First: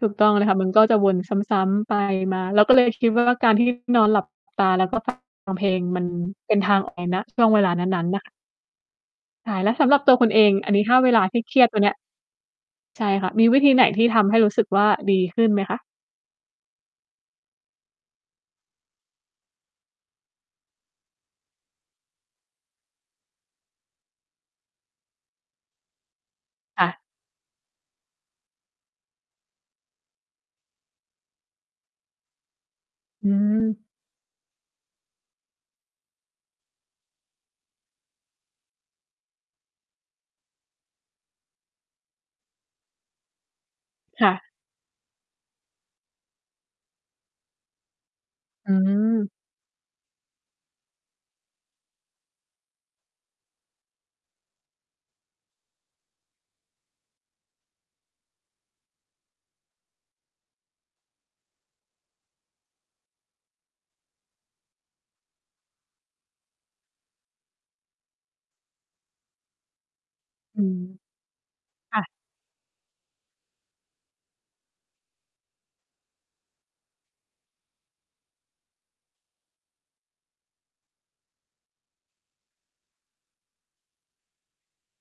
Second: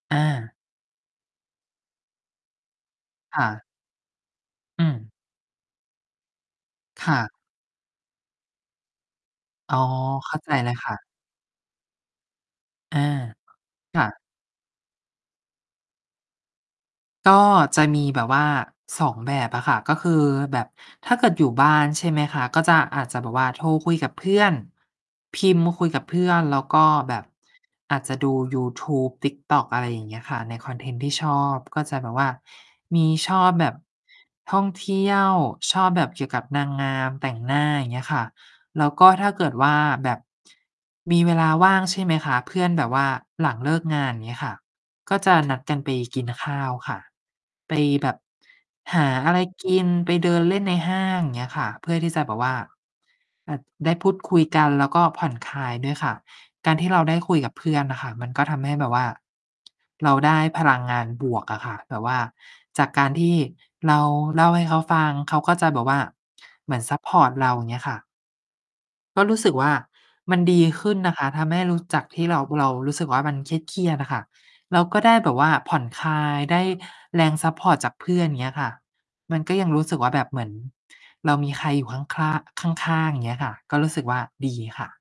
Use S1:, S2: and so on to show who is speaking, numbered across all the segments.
S1: ถูก
S2: อ
S1: ต้องเลย
S2: า
S1: ค่ะ มันก็จะวนซ้ำ ๆ ไปมา เราก็ เลยคิดว่า
S2: ค
S1: ก
S2: ่
S1: ารท
S2: ะ
S1: ี่ นอนหลับตาแ
S2: อ
S1: ล
S2: ื
S1: ้วก็ ฟ
S2: อ
S1: ัง เพลง มันเป็นทาง ออก
S2: ค่
S1: ณ
S2: ะ
S1: ช่วงเวลานั้น ๆ น่ะค่ะ ใช่ แล้
S2: อ
S1: ว
S2: ๋อ
S1: สำหรับตัวคุ
S2: เข
S1: ณ
S2: ้
S1: เ
S2: า
S1: อ
S2: ใจ
S1: ง อ
S2: เ
S1: ั
S2: ล
S1: น
S2: ย
S1: นี้
S2: ค
S1: ถ
S2: ่
S1: ้า
S2: ะ
S1: เวลาเครียด ๆ ตัวเนี้ย
S2: อ
S1: ใ
S2: า
S1: ช่ค่ะ มีวิธีไหน
S2: ค
S1: ที
S2: ่
S1: ่ท
S2: ะ
S1: ำให้รู้สึกว่าดีขึ้นไหมคะ?
S2: ก็จะมีแบบว่า 2 แบบอะค่ะ ก็คือแบบ ถ้าเกิดอยู่บ้าน ใช่ไหมคะ ก็จะ อาจจะแบบว่าโทรคุยกับเพื่อน พิมพ์คุยกับเพื่อน แล้วก
S1: ค่
S2: ็
S1: ะ
S2: แบบอาจจะดูยูทูบ TikTok อะไรอย่างเงี้ยค่ะ ในคอนเทนต์ที่ชอบ ก็จะแบบว่า มี
S1: อื
S2: ชอบแบบ
S1: ม
S2: ท่องเที่ยว ชอบแบบเกี่ยวกับนางงาม แต่งหน้า อย่างเงี้ยค่ะ แล้วก็ถ้าเกิดว่าแบบ มีเวลาว่าง ใช่ไหมคะ เพื่อนแบบว่าหลังเลิกงาน อย่
S1: ค
S2: าง
S1: ่
S2: เงี้ย
S1: ะ
S2: ค่ะ ก็จะ นัดกันไปกินข้าวค่ะ ไป แบบ
S1: อ
S2: หา
S1: ืม
S2: อะไรกิน ไปเดินเล่นในห้าง เงี้ยค่ะ เพื่อที่จะแบบว่า แบบได้พูดคุยกัน แล้วก็ผ่อนคลายด้วยค่ะ การที่เราได้คุยกับเพื่อนน่ะค่ะ มันก็ทำให้แบบว่า เราได้พลังงานบวกอะค่ะ แบบว่าจากการที่เราเล่าให้เขาฟัง เขาก็จะแบบว่าเหมือนซัปพอร์ตเรา อย่างเงี้ยค่ะ ก็รู้สึกว่า มันด
S1: อื
S2: ี
S1: ม
S2: ขึ้นนะคะ ทำให้รู้
S1: ค
S2: จ
S1: ่
S2: ัก
S1: ะ
S2: ที่เรา เรารู้สึกว่ามันเครียด ๆ อะค่ะ เราก็ได้แบบว่าผ่อนคลาย ได้แรงซัปพอร์ตจากเพื่อน อย่างเงี้ยค่ะ มันก็ยังรู้สึกว่า แบบเหมือนเรามีใครอยู่ข้างขร้าง ข้าง ๆ อย่างเงี้ยค่ะ ก็รู้สึกว่าดีค่ะ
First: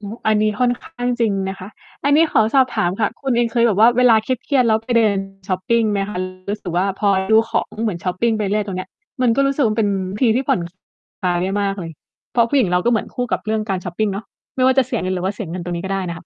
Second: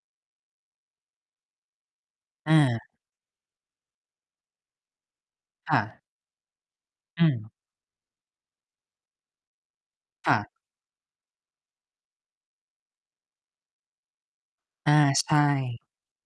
S1: โอ้ อันนี้ค่อน ข้าง จริงนะคะ อันนี้ขอ
S2: อ
S1: สอบถ
S2: า
S1: ามค่ะ คุณเองเคยแบบว่าเวลาเครียด ๆ แล้วไป เดิน ช็อปป
S2: ค่
S1: ิงไห
S2: ะ
S1: มคะ? รู้ สึกว่า พอ
S2: อื
S1: ดู
S2: ม
S1: ของ เหมือนช็อปปิงไปเรื่อย ๆ ตรงเนี้ย มันก็รู้สึกว่ามันเป็นวิธ
S2: ค
S1: ี
S2: ่
S1: ที
S2: ะ
S1: ่ ผ่อนคลาย ได้มากเลย เพราะผู้หญิงเราก็เหมือนคู่กับเรื่องการช็อปปิงเนาะ ไม่ว่าจะ
S2: อ
S1: เ
S2: า
S1: สียเงินหรือ
S2: ใ
S1: ว
S2: ช
S1: ่าเสียเงินตรง
S2: ่
S1: นี้ก็ได้น่ะค่ะ